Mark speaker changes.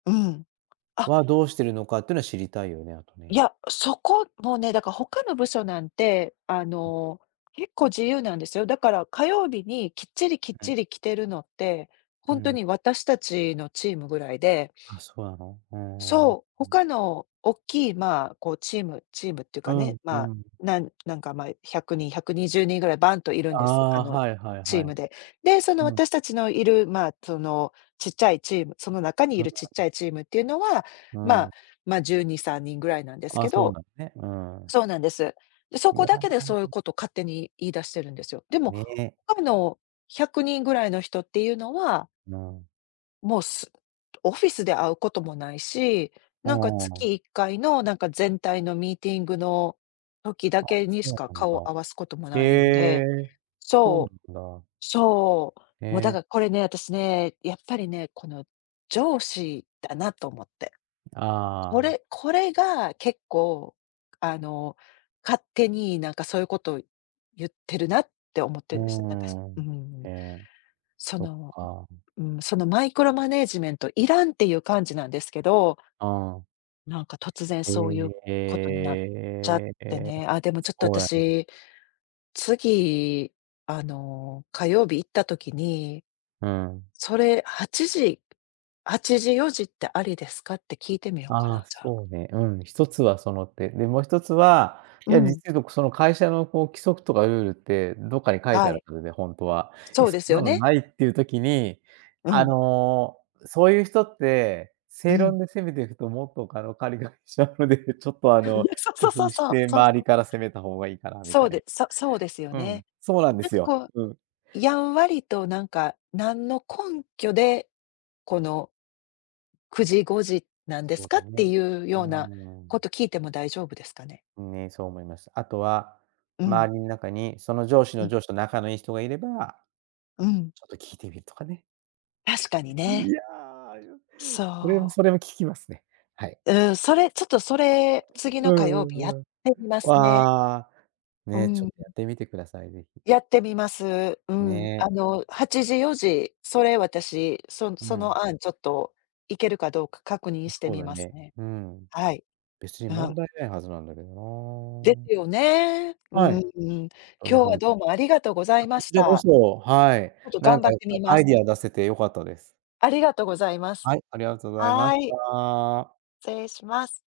Speaker 1: うん。
Speaker 2: は、
Speaker 1: あ
Speaker 2: どうしてるのかっていうのは知りたいよね、あと
Speaker 1: い
Speaker 2: ね。
Speaker 1: や、そこもね、だから他の部署なんて、あ
Speaker 2: うん。
Speaker 1: の、結構自由なんですよ。だから火曜日にきっちりきっち り着てるのって、
Speaker 2: う
Speaker 1: ほんと
Speaker 2: ん。
Speaker 1: に私たちのチームぐらいで
Speaker 2: あ、そうなの？おおお、
Speaker 1: そう、
Speaker 2: うん。
Speaker 1: 他の大きいまあ、こうチームチームってゆう
Speaker 2: う
Speaker 1: かね、
Speaker 2: んう
Speaker 1: まあ、
Speaker 2: ん。
Speaker 1: なんなんかまい100人、120人ぐらいバンといるん
Speaker 2: あ
Speaker 1: です、あ
Speaker 2: あ、
Speaker 1: の、
Speaker 2: はいはい
Speaker 1: チー
Speaker 2: はい。
Speaker 1: ムで。で、その
Speaker 2: うん。
Speaker 1: 私たちのいるまあ、そのちっちゃいチーム、その中にい
Speaker 2: うん。
Speaker 1: るちっちゃいチームっていうのは、
Speaker 2: う
Speaker 1: まあ、
Speaker 2: ん。
Speaker 1: ま、12、3人ぐらいなんです
Speaker 2: あ
Speaker 1: け
Speaker 2: あ、そう
Speaker 1: ど
Speaker 2: だね。うん。
Speaker 1: そうなんです。で、そ
Speaker 2: い
Speaker 1: こ
Speaker 2: や
Speaker 1: だけでそういうこと勝手に言い出してるんですよ。でも、
Speaker 2: ね。
Speaker 1: かむの100人ぐらいの人っていうのは
Speaker 2: うん。
Speaker 1: もうすオフィスで会うこともないし、
Speaker 2: あ
Speaker 1: なんかつ
Speaker 2: あ。
Speaker 1: きいっかいの、なんか全体のミーティングの時だ
Speaker 2: あ、
Speaker 1: け
Speaker 2: そ
Speaker 1: にしか
Speaker 2: うなん
Speaker 1: 顔
Speaker 2: だ。
Speaker 1: を合わすことも
Speaker 2: へ
Speaker 1: ないんで
Speaker 2: え、そうな
Speaker 1: そう、
Speaker 2: んだ。
Speaker 1: そう、も、だ
Speaker 2: え。
Speaker 1: からこれね、私ね、やっぱりね、この上司だなと思って。
Speaker 2: ん、あ
Speaker 1: こ
Speaker 2: あ。
Speaker 1: れこれが結構あの勝手になんかそういうことをゆってるなって思ってるですね、なんか、す
Speaker 2: う
Speaker 1: うー
Speaker 2: ん。
Speaker 1: ん。
Speaker 2: へえ。
Speaker 1: そ
Speaker 2: そっ
Speaker 1: の、
Speaker 2: か。ん。
Speaker 1: ううん、そのマイクロマネージメントいらんっていう感じなんですけど
Speaker 2: ああ。
Speaker 1: なんか突然
Speaker 2: え
Speaker 1: そういうことになっちゃっ
Speaker 2: え、
Speaker 1: て
Speaker 2: え、
Speaker 1: ね、あ、でもちょっと
Speaker 2: そうなの。
Speaker 1: 私、次、あの、火曜日行った時に
Speaker 2: うん。
Speaker 1: 「それ8時-8時4時ってありですか？」って聞いてみようか
Speaker 2: あ
Speaker 1: な、
Speaker 2: あ、
Speaker 1: じゃあ。
Speaker 2: そうね、うん、1つはその手。で、も1つは、
Speaker 1: う
Speaker 2: いや実は
Speaker 1: ん。
Speaker 2: 言うと、くその会社のこう規則とかルールってどっかに書いて
Speaker 1: は
Speaker 2: ある
Speaker 1: い。
Speaker 2: はずで、ほんとは。い
Speaker 1: そ
Speaker 2: や、
Speaker 1: う
Speaker 2: そ
Speaker 1: です
Speaker 2: ん
Speaker 1: よ
Speaker 2: なの
Speaker 1: ね。
Speaker 2: ないっていう時に、
Speaker 1: う
Speaker 2: あ
Speaker 1: ん。
Speaker 2: の、うそういう人って、
Speaker 1: う
Speaker 2: 正
Speaker 1: ん。
Speaker 2: 論で攻めていくともっとかろかりがりしちゃうので、ちょっとあの
Speaker 1: そうそ
Speaker 2: 工
Speaker 1: うそう
Speaker 2: 夫し
Speaker 1: そう、
Speaker 2: て
Speaker 1: そう
Speaker 2: 周
Speaker 1: そ
Speaker 2: り
Speaker 1: う。
Speaker 2: から攻めた方がいいかなみ
Speaker 1: そ
Speaker 2: た
Speaker 1: う
Speaker 2: い
Speaker 1: でそそうですよ
Speaker 2: な。うん、
Speaker 1: ね。
Speaker 2: そうなんで
Speaker 1: なん
Speaker 2: す
Speaker 1: か
Speaker 2: よ。
Speaker 1: こう、
Speaker 2: うん。
Speaker 1: やんわりとなんか「何の根拠でこの」「9時5時なんで
Speaker 2: そ
Speaker 1: す
Speaker 2: う
Speaker 1: か？」
Speaker 2: だ
Speaker 1: って
Speaker 2: ね。
Speaker 1: いう
Speaker 2: う
Speaker 1: よう
Speaker 2: ー
Speaker 1: なこ
Speaker 2: ん。
Speaker 1: と聞いても大丈夫ですかね？
Speaker 2: ん、ね、そう思いました。あとは、
Speaker 1: うん。
Speaker 2: 周りに中にその上司
Speaker 1: う
Speaker 2: の
Speaker 1: ん。
Speaker 2: 上司と仲のいい人がいれば、
Speaker 1: うん。
Speaker 2: ちょっと聞いてみるとかね。
Speaker 1: 確かに
Speaker 2: え、い
Speaker 1: ね。
Speaker 2: や、ようれよん
Speaker 1: そう。
Speaker 2: それも聞きますね、はい。
Speaker 1: うん、それちょっとそれ、次
Speaker 2: う
Speaker 1: の火
Speaker 2: ん
Speaker 1: 曜
Speaker 2: う
Speaker 1: 日やっ
Speaker 2: んうん。
Speaker 1: てみますね。
Speaker 2: ああ、
Speaker 1: う
Speaker 2: ね、ちょ
Speaker 1: ん。
Speaker 2: っとやってみてください、是非。
Speaker 1: やってみます。うん、
Speaker 2: ね。
Speaker 1: あの8時4時、それ私、そん
Speaker 2: う
Speaker 1: そ
Speaker 2: ん。
Speaker 1: の案ちょっと行けるかどうか確認
Speaker 2: う
Speaker 1: して
Speaker 2: そう
Speaker 1: み
Speaker 2: だ
Speaker 1: ます
Speaker 2: ね、
Speaker 1: ね。
Speaker 2: うん。
Speaker 1: はい。
Speaker 2: 別に
Speaker 1: あ、う
Speaker 2: 問
Speaker 1: ん。
Speaker 2: 題ないはずなんだけど
Speaker 1: で
Speaker 2: な。
Speaker 1: すよね。う
Speaker 2: は
Speaker 1: ん。
Speaker 2: い。
Speaker 1: 今
Speaker 2: と
Speaker 1: 日
Speaker 2: ね、ほ
Speaker 1: は
Speaker 2: んとに。
Speaker 1: どうもありがとうござ
Speaker 2: あ、
Speaker 1: い
Speaker 2: こ
Speaker 1: ま
Speaker 2: ち
Speaker 1: し
Speaker 2: らこ
Speaker 1: た。
Speaker 2: そ、はい、
Speaker 1: ちょっと
Speaker 2: なん
Speaker 1: 頑張っ
Speaker 2: かいっ
Speaker 1: て
Speaker 2: ぱ
Speaker 1: みま
Speaker 2: ア
Speaker 1: す。
Speaker 2: イディア出せて良かったです。
Speaker 1: ありがとうございます。
Speaker 2: はい、ありがとうございま
Speaker 1: は
Speaker 2: し
Speaker 1: い。
Speaker 2: た。
Speaker 1: つれいします。